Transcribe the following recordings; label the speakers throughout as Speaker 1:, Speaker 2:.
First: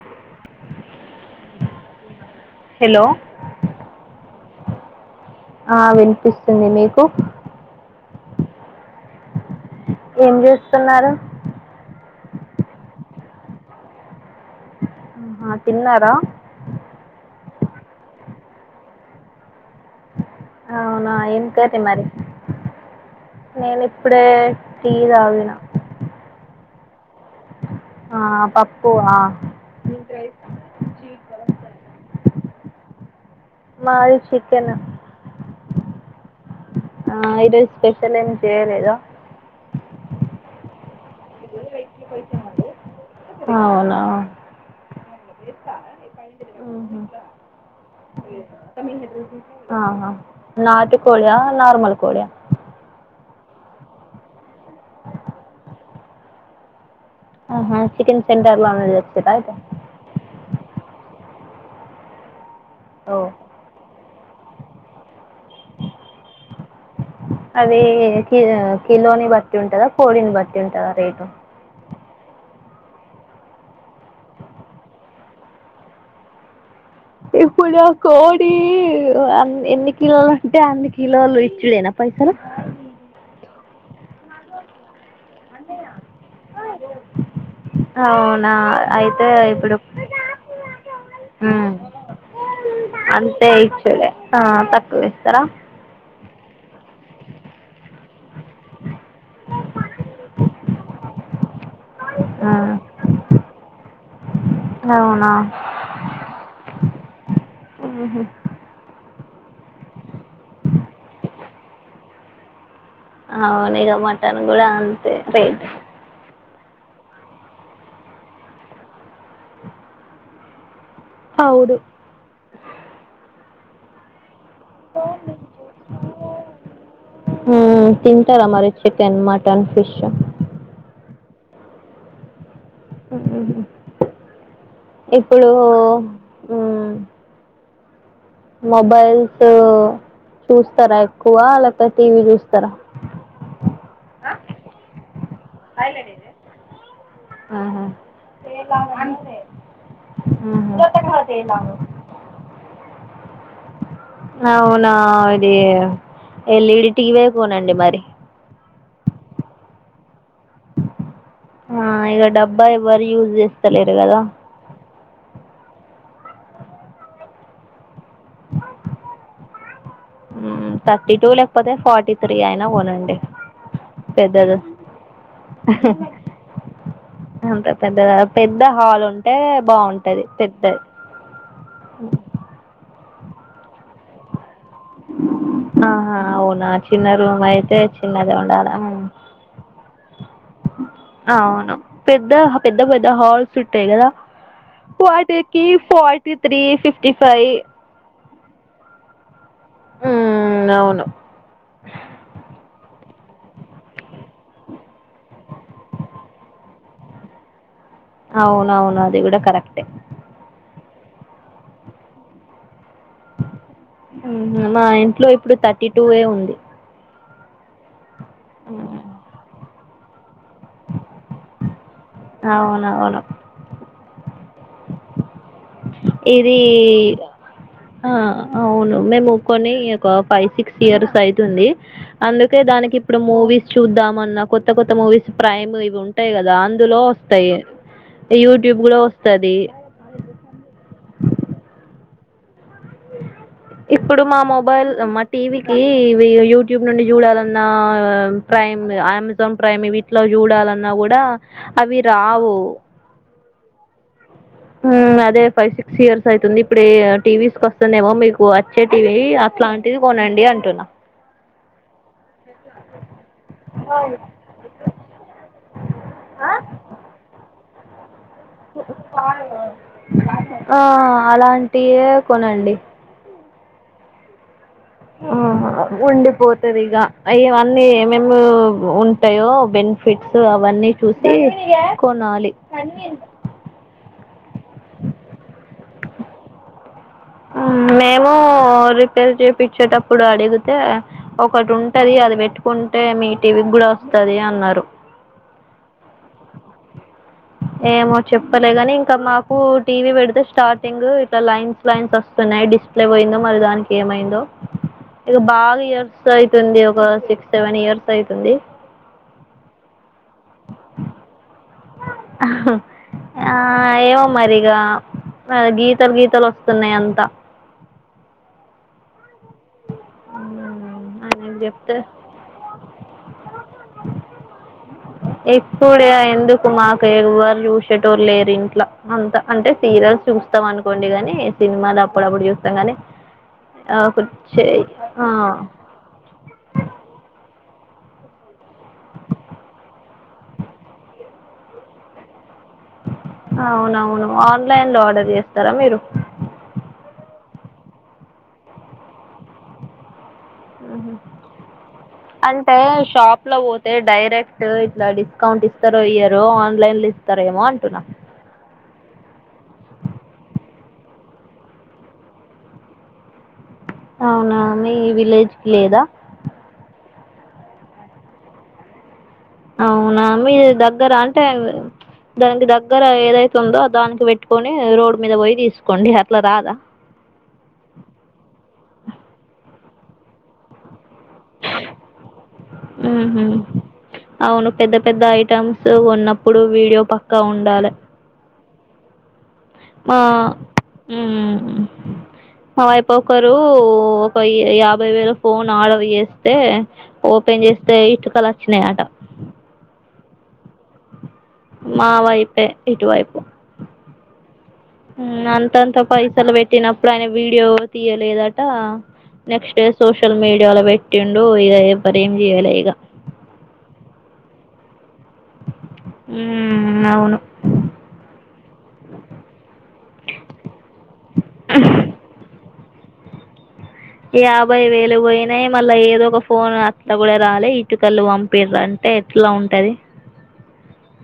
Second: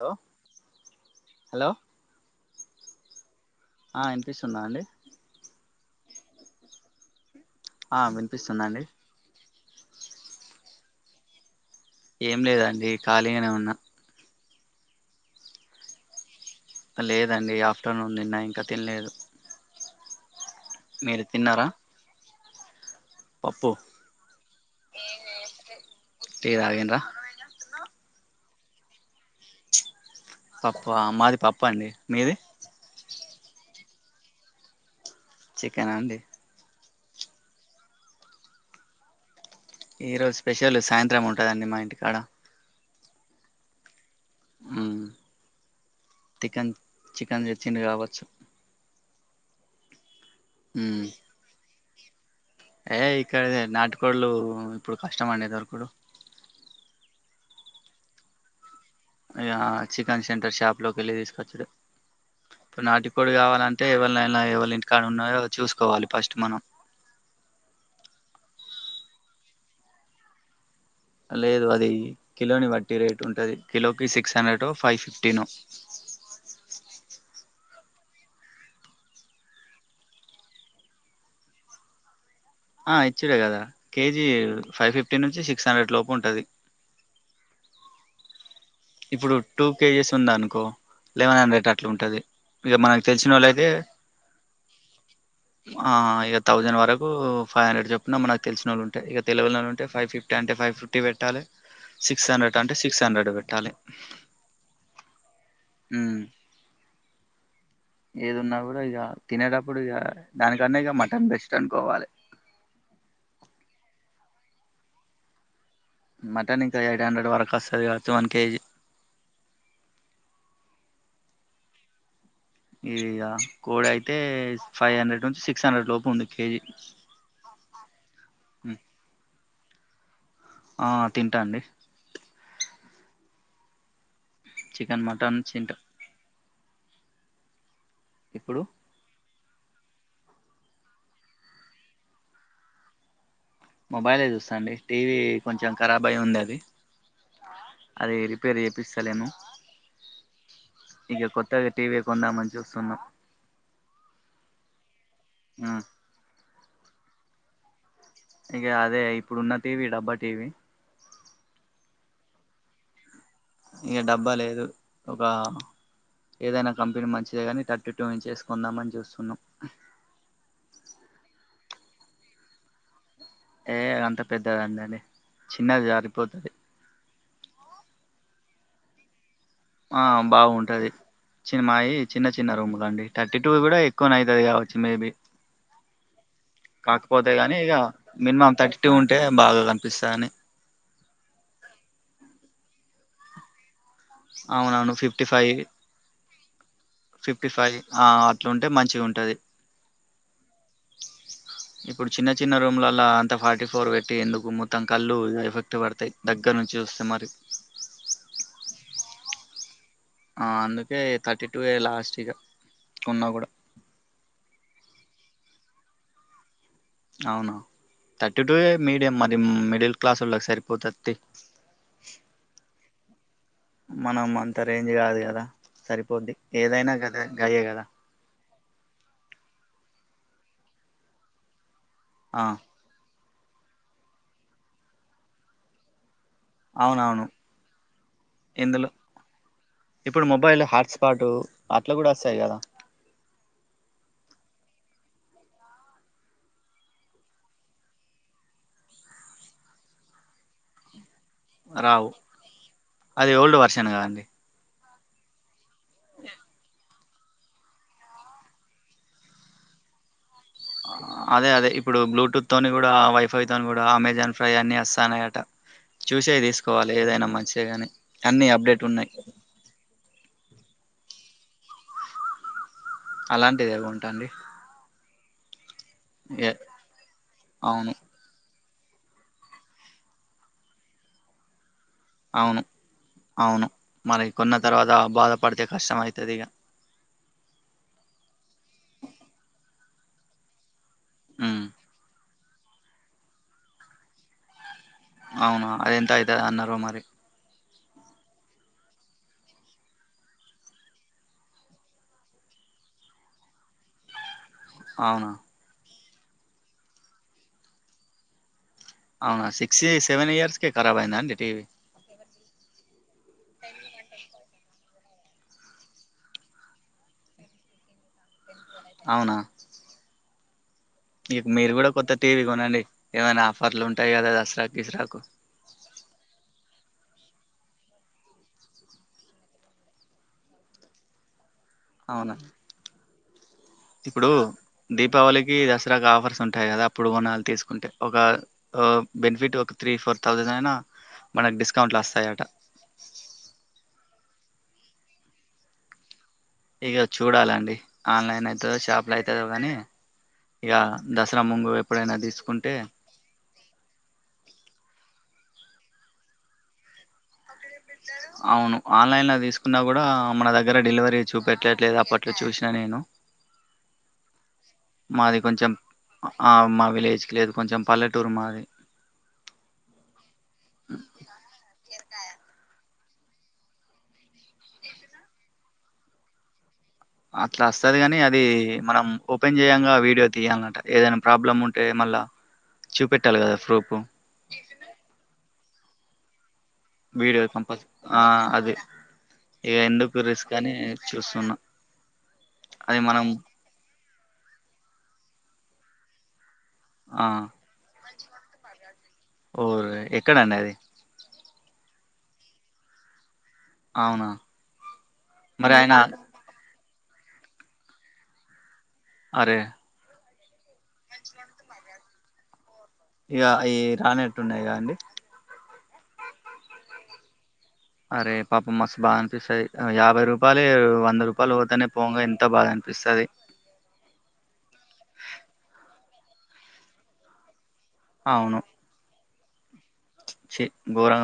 Speaker 1: Hello hello
Speaker 2: hello
Speaker 1: ఆ వినిపిస్తుందా అండి
Speaker 2: ఆ వినిపిస్తుంది మీకు
Speaker 1: ఆ వినిపిస్తుందాండి
Speaker 2: ఏం చేస్తున్నారు
Speaker 1: ఏం లేదండి ఖాళీగానే ఉన్నా
Speaker 2: ఆహ తిన్నారా
Speaker 1: లేదండి ఆఫ్టర్నూన్ తిన్నా ఇంకా తినలేదు
Speaker 2: అవునా
Speaker 1: మీరు
Speaker 2: ఏం
Speaker 1: తిన్నారా
Speaker 2: కర్రీ మరి
Speaker 1: పప్పు
Speaker 2: నేను ఇప్పుడే టీ తాగిన
Speaker 1: దా
Speaker 2: ఆ పప్పు అ
Speaker 1: పప్పా మాది పప్పు అండి మీది
Speaker 2: మాది చికెన్
Speaker 1: చికెనా అండి
Speaker 2: ఆ ఈరోజు స్పెషల్ ఏం చేయలేద
Speaker 1: ఈ రోజు స్పెషల్ సాయంత్రం ఉంటుందండి మా ఇంటికాడ
Speaker 2: అవునా
Speaker 1: మ్మ్ చికెన్
Speaker 2: ఉహూ
Speaker 1: చికెన్ తెచ్చిండు కావచ్చు
Speaker 2: ఆ ఆ నాటి
Speaker 1: మ్మ్
Speaker 2: కోడే ఆ నార్మల్ కోడే
Speaker 1: ఏ ఇక్కడ నాటికోళ్లు ఇప్పుడు కష్టం అండి దొరుకుడు
Speaker 2: ఆహా చికెన్ సెంటర్ లోనేలె
Speaker 1: ఇగ చికెన్ సెంటర్ షాప్ లోకి వెళ్ళి తీసుకొచ్చడు ఇప్పుడు
Speaker 2: ఓ
Speaker 1: నాటికోడి కావాలంటే ఎవరి నైనా ఎవళ ఇంటికాడ ఉన్నాయో చూసుకోవాలి ఫస్ట్ మనం
Speaker 2: అదే [unintelligible] కిలోని బట్టి ఉంటదా కోడిని బట్టి ఉంటదా రేటు
Speaker 1: లేదు అది కిలోని వట్టి రేటు ఉంటది కిలోకి సిక్స్ హండ్రెడ్ ఫైవ్ ఫిఫ్టీన్
Speaker 2: ఇప్పుడు కోడి ఎన్ని కిలోలు అంటే అన్ని కిలోలు ఇచ్చుడున ప్ప ఎక్కడ
Speaker 1: ఆ ఇచ్చుడే కదా కేజీ ఫైవ్ ఫిఫ్టీ నుంచి సిక్స్ హండ్రెడ్ లోపు ఉంటుంది
Speaker 2: అవునా అయితే
Speaker 1: ఇప్పుడు టూ కేజీస్ ఉందా అనుకో లెవెన్ హండ్రెడ్
Speaker 2: ఉమ్
Speaker 1: అట్లా ఉంటది ఇక మనకు తెలిసిన
Speaker 2: అంతే
Speaker 1: వాళ్ళుయితే
Speaker 2: ఇచ్చుడే ఆ తక్కువ ఇస్తారా
Speaker 1: ఆ ఇక థౌజెండ్ వరకు ఫైవ్ హండ్రెడ్ చెప్పిన మనకు తెలిసిన వాళ్ళ ఉంటా ఇక తెలవని వాళ్ళుంటే ఫైవ్ ఫిఫ్టీఅంటే ఫైవ్ ఫిఫ్టీ పెట్టాలి సిక్స్
Speaker 2: ఆ,
Speaker 1: హండ్రెడ్ అంటే సిక్స్ హండ్రెడ్ పెట్టాలి
Speaker 2: అవునా
Speaker 1: హ్మ్మ్
Speaker 2: ఆహా
Speaker 1: ఏదన్నా కూడా ఇగ కాదు తినేటప్పుడు ఇక దానికన్నా ఇక మటన్ రెస్టారెంట్కోవాలి
Speaker 2: అవునుఇక మటన్ కూడా అంతే రేట్
Speaker 1: మటన్ ఇంకా ఎయిట్ హండ్రెడ్ వరకు వస్తది మొత్తం వన్ కేజీ
Speaker 2: అవుదు
Speaker 1: ఇదిక కోడి అయితే ఫైవ్ హండ్రెడ్ నుంచి సిక్స్ హండ్రెడ్ లోపు ఉంది కేజీ
Speaker 2: వన్ ఫిష్
Speaker 1: ఆ తింటా అండి చికెన్ మటన్
Speaker 2: ఇప్పుడూ
Speaker 1: తింటా
Speaker 2: ఊ
Speaker 1: ఇప్పుడు
Speaker 2: మొబైల్ సో చూస్తారా ఎక్కువ లేకపోతే టీవీ చూస్తరా
Speaker 1: మొబైల్ చూస్తండి టీవీ కొంచెం ఖరాబ్ అయి ఉంది అది
Speaker 2: ఆహా
Speaker 1: అది రిపేర్ చేపిస్తలేము ఇక కొత్తగా టీవీ కొందమని చూస్తున్నాం
Speaker 2: అవునా ఇది
Speaker 1: ఉమ్
Speaker 2: ఎల్ఇడి టివి ఏ కొనండి మరి
Speaker 1: ఇగ అదే ఇప్పుడున్న టీవీ డబ్బా టీవీ
Speaker 2: ఆ ఇగ డబ్బా ఎవ్వరు ఈరు
Speaker 1: ఇంక డబ్బా లేదు ఒక ఏదైనా కంపెనీ మంచిదే కానీ ట ఎయిటీ ఇంచెస్ కొందామని చూస్తున్నాం
Speaker 2: కదా ఫార్టీ త్రీ అయినా కొనండి
Speaker 1: ఏ అంత
Speaker 2: పెద్దది
Speaker 1: పెద్దదద్దండి చిన్నది జరిపోతది
Speaker 2: అంత పెద్దా పెద్ద హాల్ ఉం
Speaker 1: ఆ బాగుంటది చి మాయీ చిన్న చిన్న రూములండి థర్టీ టూ గుడా ఎక్కువనె అయితది గావచ్చు మేబీ
Speaker 2: ఆహా అవునా చిన్న
Speaker 1: కాక్పోతే
Speaker 2: రూమ్
Speaker 1: గానీ
Speaker 2: అయితే
Speaker 1: ఇగా
Speaker 2: చిన్నది
Speaker 1: మినిమం
Speaker 2: ఉండాలా
Speaker 1: థర్టీ టూ ఉంటే బాగగనిపిస్తదని
Speaker 2: ఔను పెద్దా హ పెద్ద పెద్ద హాల్సు టయ్ గదా
Speaker 1: అవునవును ఫిఫ్టీ ఫైవ్
Speaker 2: వాటికీ ఫార్టీ త్రీ ఫిఫ్టీ ఫై
Speaker 1: ట్లున్టే మంచిగుంటది
Speaker 2: అవును
Speaker 1: ఇప్పుడు చిన్న చిన్న రూమ్లల్లా ఫార్టీ ఫోర్ వెట్టీ ఎందుకు మొత్తం కళ్ళూ ఎఫెక్ట్ వడుతయ్ దగ్గర్నుంచి చూస్తె మరి
Speaker 2: అవునవును అది గూడ కరెక్టే
Speaker 1: ఆ అందుకే థర్టీ టూ ఏ లాస్ట్ ఇగ ఉన్నా గూడ
Speaker 2: ఉ మా ఇంట్లో ఇప్పుడు థర్టీ టూ ఏ ఉంది
Speaker 1: అవునా థర్టీ టూ ఏ మీడియం మరి మిడిల్ క్లాసొళ్ళకు సరిపోతద్ తీ
Speaker 2: అవునవును
Speaker 1: మనం అంత రేంజ్ గాదు గదా
Speaker 2: ఇదీ
Speaker 1: కదా
Speaker 2: ఆ అవును మేము కొన్నీ ఒక ఫైవ్ సిక్స్ ఇయర్స్ అయితుంది
Speaker 1: ఆ
Speaker 2: అందుకే దానికిప్పుడు కొ మూవీస్ చూద్దామన్న కొత్త కొత్త మూవీస్ ప్రైమ్ ఇవి ఉం టయి గదా అందులో
Speaker 1: అవునవును
Speaker 2: ఒస్తయ్ యూట్యూబ్
Speaker 1: ఇందులో
Speaker 2: గుడా ఒస్తదీ
Speaker 1: పాటూ అట్ల గూడస్తయి గదా
Speaker 2: ఇప్పుడు మా మొబైల్ మా టీవీకీ ఇవీ యూట్యూబ్ నుండి జూడాలన్నా ప్రై ప్రైమ్ అమెజాన్ ప్రైమ్ ఇవిట్లో జూడాలన్నా గూడా అవి
Speaker 1: రావు
Speaker 2: రావూ
Speaker 1: అది ఓల్డ్ వర్షన్ కదండి
Speaker 2: ఊ అదే ఫైవ్ సిక్స్ ఇయర్స్ అయితుంది ఇప్పుడే టీవీస్ కొస్తుందేమో మీకు వచ్చే టీవీ అట్ల టిది కొనన్
Speaker 1: అదే అదే ఇప్పుడు బ్లూటూత్ తోని గూడా వైఫై తోని గూడా అమెజాన్ ప్రై అన్ని అస్తాన్నయట చూషే దీస్కోవాలె ఏదైన మంచిగ గని
Speaker 2: ఆ అలాంటియే కొనండి
Speaker 1: అలాంటిదే గొంట అండి
Speaker 2: ఆహా ఉండిపోతదిగ ఆ యివన్నీ
Speaker 1: అవును
Speaker 2: మేమూ ఉంటయో బెనిఫిట్స్ అవన్నీ చూసీ కొనాలి
Speaker 1: అవును అవును మరి కొన్న తర్వాతా బాధపడితే కష్టమయితదిగ
Speaker 2: ఊ మేమూ రిపేర్ చేపిచ్చేటప్పుడు అడుగు తే
Speaker 1: ఉమ్
Speaker 2: ఒకటుంటది అది బెట్టుకుంటే మీ టీవీగ్గుడా ఒస్తదీ అన్నారు
Speaker 1: అవునా అదెంత అయితదన్నరో మరి
Speaker 2: ఏమో చెప్పలేగనీ ఇంక మాకూ టీవీ బెడితే స్టార్టింగూ ఇట్ల లైన్స్ లైన్స్ ఒస్తుండె డిస్ప్లే వోయిందో మరి దానికేమైందో
Speaker 1: అవునా
Speaker 2: ఇగ బాగియర్స్ అయితుంది ఒక సిక్స్ సెవెన్ ఇయర్స్ అయితుంది
Speaker 1: అవునా సిక్స్ సెవెన్ ఇయర్స్ కే కరాబ్ అయిందా అండి టీవీ
Speaker 2: ఆ ఏమో మరిగా ఆ గీతలు గీతలొస్తున్నయ్ అంతా
Speaker 1: అవునా
Speaker 2: ఊ
Speaker 1: ఇగ మీరు గూడ కొత్త టీవీ గొనండి ఏమైనా ఆఫర్లుంటయ్ గదా దసరా గిసరాకు
Speaker 2: ఎప్పుడే ఎందుకు మాకు ఎగువారు చూసేటోల్లేరు ఇంట్లో అంతా అంటే సీరియల్స్ చూస్తాం అనుకోండి ని సినిమాలు
Speaker 1: అవునా
Speaker 2: అప్పుడప్పుడు చూస్తాం కానీ ఆ, ఒక
Speaker 1: ఇప్పుడు
Speaker 2: చే-
Speaker 1: దీపావళికి
Speaker 2: ఆ,
Speaker 1: దసరాగా ఆఫర్స్ ఉంటాయి కదా అప్పుడు ఒక నాలుగు తీసుకుంటే ఒక బెనిఫిట్ ఒక త్రీ ఫోర్ థౌజండ్ అయిన మనకి డిస్కౌంట్లు వస్తాయ అట
Speaker 2: చేస్తరా మీరు
Speaker 1: ఇక చూడాలండి ఆన్లైన్ అయితదో షాపు లో అవుతుందో కానీ ఇక
Speaker 2: మ్మ్.
Speaker 1: దసరా ముంగు ఎప్పుడైన తీసుకుంటే
Speaker 2: ఇట్ల పోతే డైరెక్ట్ ఇట్లా డిస్కౌంట్ ఇస్తారు ఇయ్యరో ఆన్లైన్ లో ఇస్తారు
Speaker 1: అవును ఆన్లైన్ల తీసుకున్నా కూడ మన దగ్గర డెలివరీ చూపెట్టట్లేదు అప్పట్లో చూసిన నేను
Speaker 2: అవునా మీ
Speaker 1: మాది
Speaker 2: విలేజ్కి
Speaker 1: కొంచెం
Speaker 2: లేదా
Speaker 1: ఆ మా విలేజ్ లేదు కొంచెం పల్లెటూరు మాది
Speaker 2: అవున మీ దగ్గర అంటే దానికి దగ్గర దగ్గర ఏదైతుందో దానికి పెట్టుకొని రోడ్డు మీద పోయి తీసుకోండి అట్ల రాద
Speaker 1: అట్ల వస్తది కాని అది మనం ఓపెన్ చేయంగా వీడియో తీయాలన్నంట ఏదైనా ప్రాబ్లం ఉంటే మళ్ళా
Speaker 2: ఊహు
Speaker 1: చూపెట్టాలి కదా ప్రూఫ్
Speaker 2: అవును పెద్ద పెద్ద ఐటమ్స్ సో ఉన్నప్పుడు వీడియో పక్కా
Speaker 1: కంపల్స
Speaker 2: ఉండాలె
Speaker 1: ఆ అది ఇగ
Speaker 2: మా
Speaker 1: ఎందుకు రిస్క్ అని
Speaker 2: ఉ
Speaker 1: చూస్తున్నా
Speaker 2: మా
Speaker 1: అది
Speaker 2: వైపు
Speaker 1: మనం
Speaker 2: ఒక్కరు ఒక యాభై వేల ఫోన్ ఆడర్ చేసి ే
Speaker 1: ఆ
Speaker 2: ఓపెన్ చేస్తే ఇటుకలు వచ్చినాయి అంట
Speaker 1: ఓరే ఎక్కడండి అది
Speaker 2: మా వైపె ఇటు వైపు
Speaker 1: అవునా మరి ఆయన
Speaker 2: అంతంత పైసలు పెట్టిన ఇప్పుడు ఆయన వీడియో తీయలేదట
Speaker 1: అరే
Speaker 2: నెక్స్ట్ డే సోషల్ సోషల్ మీడియాలో పెట్టిండు ఇది ఎవరు ఏం చేయ్యలె ఇక
Speaker 1: ఇక ఈ రానట్టున్నాయిగా అండి
Speaker 2: ఉమ్ అవును
Speaker 1: అరే పాపం మస్తు బాధ అనిపిస్తది యాభై రూపాయలే పిస్తది
Speaker 2: యాభై వేలు పోయినయి మళ్ళా ఏదో ఒక ఫోన్ అట్ల కూడ రాలే ఇట్టుకలు పంపిరంటే ఎట్లా ఉంటది
Speaker 1: ఛి గోరం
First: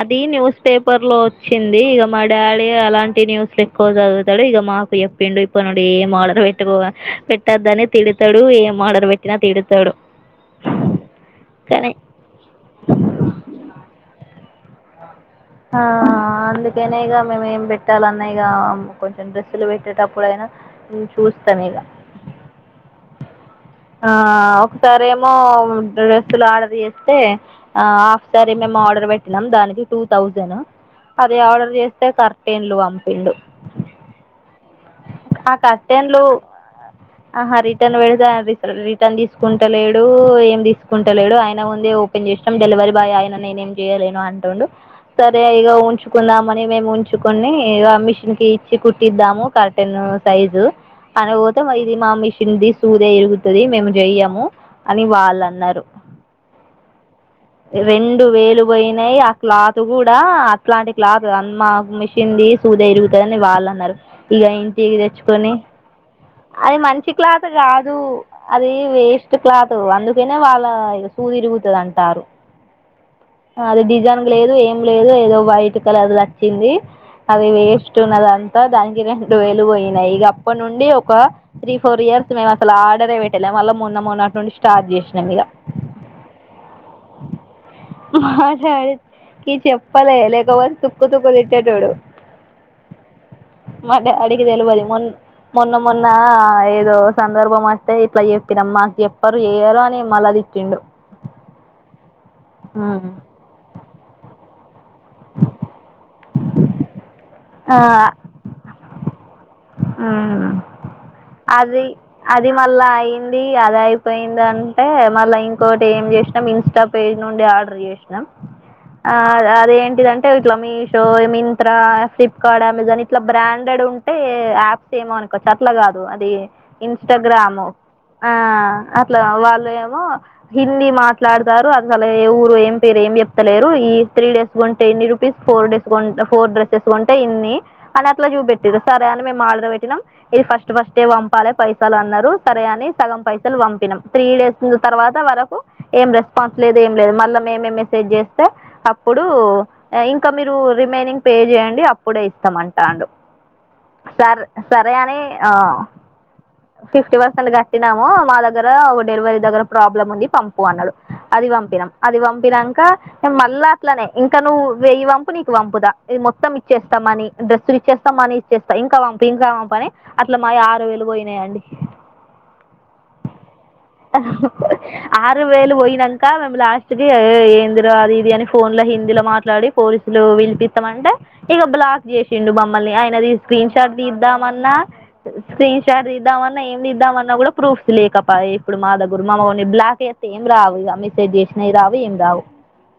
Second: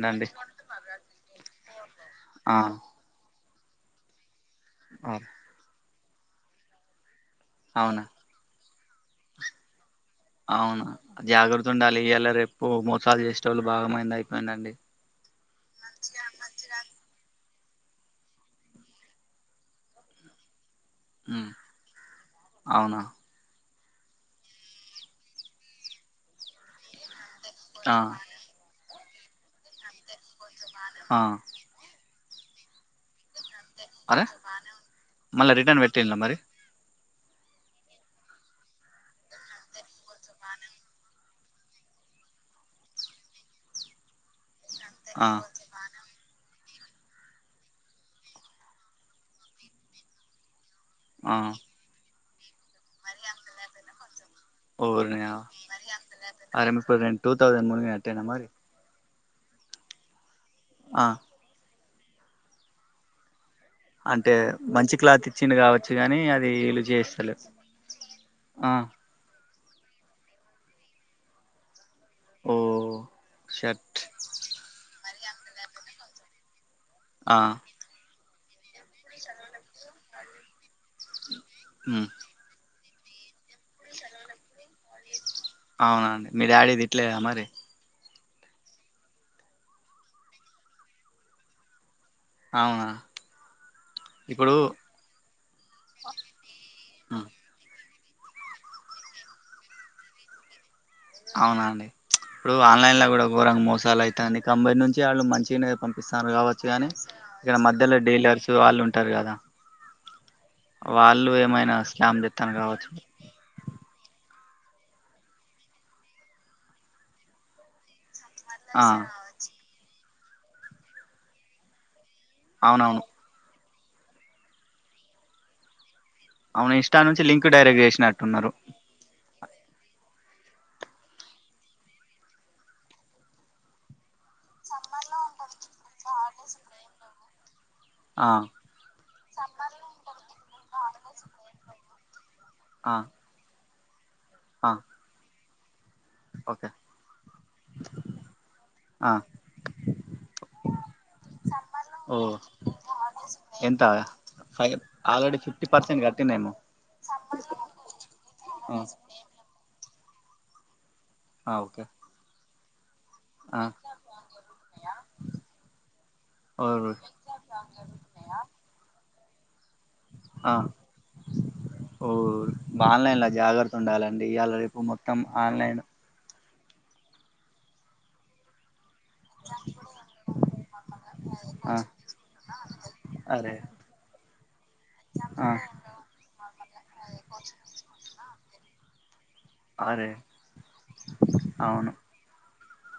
Speaker 2: అది న్యూస్ పేపర్ లో వచ్చింది ఇక మా
Speaker 1: ఆ
Speaker 2: డాడీ అలాంటి న్యూస్ కోోజగుతాడు ఇక మాకు
Speaker 1: ఆ,
Speaker 2: చెప్పిండు ఇప్పుడ్ నుండి ఏ ఆడ్ర పెట్టుకో పె పట్టద్దని
Speaker 1: అవునా
Speaker 2: తిడతడు ఏం ఆర్డర్ పెట్టినా తిడతాడు
Speaker 1: అవును జాగ్రత్త
Speaker 2: కానీ
Speaker 1: ఉండాలి ఇ యాళ రేపు మోసాలు చేసే వాళ్ళు బాగమై అవునండి
Speaker 2: ఆ అందుకనే ఇక మేముేం పెట్టాలన్నా ఇక కొంచెం డ్రెస్సులు పెట్టేటప్పుడుైనా నేన్
Speaker 1: ఉమ్
Speaker 2: చూస్తాను ఇగ
Speaker 1: అవునా
Speaker 2: ఆ ఒకసారిేమో డ్రెస్సులు ఆర్డర్ చేస్తే
Speaker 1: ఆ
Speaker 2: హాఫ్ సారి మేము ఆర్డర్ పెట్టినాం దానికి టూ థౌజండ్
Speaker 1: ఆ
Speaker 2: అది ఆర్డర్ చేస్తే కర టైమ్ లో పప్పిండు
Speaker 1: అరే మళ్ళా
Speaker 2: ఆ
Speaker 1: రిటర్న్ పెట్టిండ్ల
Speaker 2: కటెన్లు
Speaker 1: మరి
Speaker 2: ఆహా రిటర్న్ పెడితే రిటర్న్ తీసుకుంటలేడు ఏం తీసుకుంటలేడు ఆయన ముందే ఓపెన్ ాం డెలివరీ బాయ్ ఆయన నేం చేయలే అంటుండు
Speaker 1: ఆ
Speaker 2: సరే ఉంచ కుందామని మేము ఉంచుకొని మిషన్ కి ఇచ్చి కుట్టిద్దాము కర్టెన్ సైజు
Speaker 1: ఆ
Speaker 2: అనకోతం ఇది మా మిషిన్దీ సూదే ఇరుగుతది మేము చెయ్యము అని
Speaker 1: ఓరి
Speaker 2: వాళ్ళు అన్నారు
Speaker 1: అమ్మ ఆరపోంటూ తౌసండ్ మూ అటమ
Speaker 2: రెండు వేలు పోయినాయి ఆ క్లాత్ కూడా అట్లాంటి
Speaker 1: ఆ
Speaker 2: క్లాత్ అ మా మిషంది సోది ఇరుగుతాదని వాళ్ళ
Speaker 1: అంటే మంచి క్లాత్
Speaker 2: తెచ్చుకొని
Speaker 1: ఇచ్చిండు కావచ్చు గాని
Speaker 2: అది
Speaker 1: వీళ్ళు
Speaker 2: మంచి
Speaker 1: చేస్తలే
Speaker 2: క్లాత్ కాదు అది
Speaker 1: ఆ
Speaker 2: వేస్ట్ క్లాత్ అందుకేనే వాళ్ళ ఇ సూదీ ఇరుగుతుంది అంటే టారు
Speaker 1: ఓ
Speaker 2: అది
Speaker 1: షర్ట్
Speaker 2: డిజైన్ లేదు ఏం లేదు ఏదో వైట్ కలర్ నచ్చింది
Speaker 1: ఆ
Speaker 2: అది వేస్ట్ ఉన్నదంతా దానికి రెండు వేలు పోయినాయి ఇక అప్పటి నుండి ఒక త్రీ ఫోర్
Speaker 1: ఉమ్
Speaker 2: ఇయర్స్ మే అస ఆర్రే పెట్ ల మల్ల మూన్న మూన్నటి నుండి స్టార్ట్ చేసినాం ఇక
Speaker 1: అవునా అండి మీ డాడీ తిట్టలేదా మరి
Speaker 2: మాటకి చెప్పాల లేకపోళ తుక్కు తుక్కు తిట్టేటోడు
Speaker 1: అవునా ఇప్పుడు
Speaker 2: తెలువదు మొ మొన్న మొన్న ఏదో
Speaker 1: ఉమ్
Speaker 2: సందర్భం వా తే ఇట్లా చెప్పినమ్ మాకు చెప్పారు చేయ్యరు అని మళ్ళది ఇిచ్చిండు
Speaker 1: అవునా అండి ఇప్పుడు ఆన్లైన్ లో కూడా ఘోరంగ మోసాలు అయితండి తంభై నుంచి వాళ్ళు మంచిగా పంపిస్తన్నారు కావచ్చు కాగానీ ఇక్కడ
Speaker 2: ఆ
Speaker 1: మధ్యలో డీలర్స్ వాళ్ళు ఉంటారు కదా
Speaker 2: ఉమ్
Speaker 1: వాళ్ళు ఏమైనా
Speaker 2: అది
Speaker 1: స్కామ్
Speaker 2: అది
Speaker 1: చేత్తారు
Speaker 2: మళ్ళా
Speaker 1: కావచ్చు
Speaker 2: అయియంది అది అయి పోయింది అంటే మళ్ళీ ఇంకోటి ఏం చేసినాం ఇన్స్టా పేజ్ నుండి ఆర్డర్ చేసాం
Speaker 1: ఆ
Speaker 2: అదేంటిదంటే ఇట్లా మీషో మింత్రా ఫిప్ ఇక్కడ అమెజాన్
Speaker 1: అవునవును
Speaker 2: ఇట్లా బ్రాండెడ్ ఉంటే యాప్స్ ఏమో అనుకోవచ్చు అట్లా కాదు అది
Speaker 1: అవును ఇన్స్టా నుంచి లింక్
Speaker 2: ఇన్స్టాగ్రామ్
Speaker 1: డైరెక్ట్
Speaker 2: ఆ
Speaker 1: చేసినట్టున్నారు
Speaker 2: అట్లా వాళ్ళు ఏమో హిందీ మాట్లాడతారు అదిసలా ఏ ఊరు ఏం పేరు ఏం చెప్తలేరు ఈ త్రీ డేస్ గుంటే ఎన్ని rupees four days four dresses కొంటే ఇన్ని అని అట్లా
Speaker 1: ఆ
Speaker 2: చూపెట్టిారు సరే అని మేము ఆర్డర్ పెట్టినాం ఇది ఫస్ట్ ఫస్ట్యే పంపాలి పైసలు అన్నారు సరే అని
Speaker 1: ఆ
Speaker 2: సగం పైసలు పం త్రీ డేస్
Speaker 1: ఆ
Speaker 2: తర్వాత వరకు ఏం రెస్పాన్స్
Speaker 1: ఓకే
Speaker 2: లేదు ఏం లేదు మళ్ళా మేమే మెసేజ్ చేస్తే
Speaker 1: ఆ
Speaker 2: అప్పుడు ఇంకా మీరు రిమైనింగ్ పే చేయండి
Speaker 1: ఓ
Speaker 2: అప్పుడే ఇస్తాం అంటాను
Speaker 1: ఎంత
Speaker 2: సర
Speaker 1: ఫైవ్
Speaker 2: సరయాని
Speaker 1: ఆల్రెడీ
Speaker 2: ఆ
Speaker 1: ఫిఫ్టీ పర్సెంట్ కట్టిందేమో
Speaker 2: ఫిఫ్టీ పర్సెంట్ కట్టినాము మా దగ్గర
Speaker 1: ఆ
Speaker 2: డెలివరీ దగ్గర ప్రాబ్ల ముంది పంపు అన్నాడు అది
Speaker 1: ఆ! ఓకే
Speaker 2: పంపినాం అది పంపినాక
Speaker 1: ఆ
Speaker 2: మళ్ళా అట్లనే ఇంకా నువ్వు వెయ్యి పంపు నీకు పంపుదా ఇది మొత్తం
Speaker 1: ఓహ్!
Speaker 2: ఇచ్చస్తామని డ్రెస్ ఇచ్చేస్తామ మనీ ఇచ్చస్తా ఇంకా పం ఇంకా వంపని అట్లా మయి
Speaker 1: ఆ!
Speaker 2: ఆరు వేలు పోయినాయండి
Speaker 1: ఓ ఆన్లైన్ లా జాగ్రత్త ఉండాలండి ఇవాళ రేపు మొత్తం ఆన్లైన్
Speaker 2: లాస్ట్ క ఏందిరా అది ఇది అని ఫోన్ లో హిందీలో మాట్లాడి పోలీసులు పలిపిస్తామంటే ఇక
Speaker 1: ఆ
Speaker 2: బ్లాక్ చేసిండు మమ్మల్ని ఆయనది
Speaker 1: అరే
Speaker 2: స్క్రీన్ షాట్ తీద్దామన్నా
Speaker 1: ఆ
Speaker 2: స్క్రీన్ షాట్ తీద్దామన్న ఇద్దామన్నా కూడా ప్రూఫ్స్ లేకపో ఇప్పుడు మా దగ్గర మామగని బ్లాక్
Speaker 1: అరే
Speaker 2: అయిస్త ఏం రావు ఇక మిసేజ్ చేసినా
Speaker 1: అవును
Speaker 2: రావు ఏం రావు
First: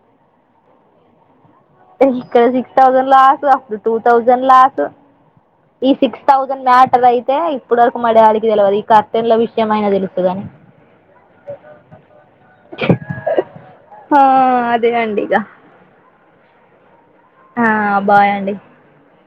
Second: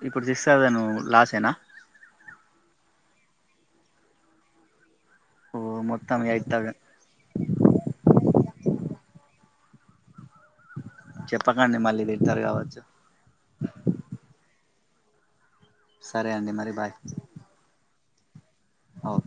Speaker 1: ఇప్పుడు సిక్స్ థౌసంద్ లో సేన
Speaker 2: ఇక్కడ సిక్స్ థౌజండ్ లాస్ అప్పుడు టూ థౌజండ్ లాస్
Speaker 1: ఓ
Speaker 2: ఈ
Speaker 1: మొత్తం
Speaker 2: six
Speaker 1: eight
Speaker 2: thousand
Speaker 1: thousand
Speaker 2: matter అయితే ఇప్పడు వరకు మా డాడీ తెలియదు ఈ కర్తెన్ల విషయంమయినా తెలుసు టగాని
Speaker 1: చెప్పకండి మళ్ళీ తిడతారు కావచ్చు
Speaker 2: ఆ అంతే అండిగా
Speaker 1: సరే అండి మరి బాయ్
Speaker 2: ఆహ్ బాయండి
Speaker 1: అవును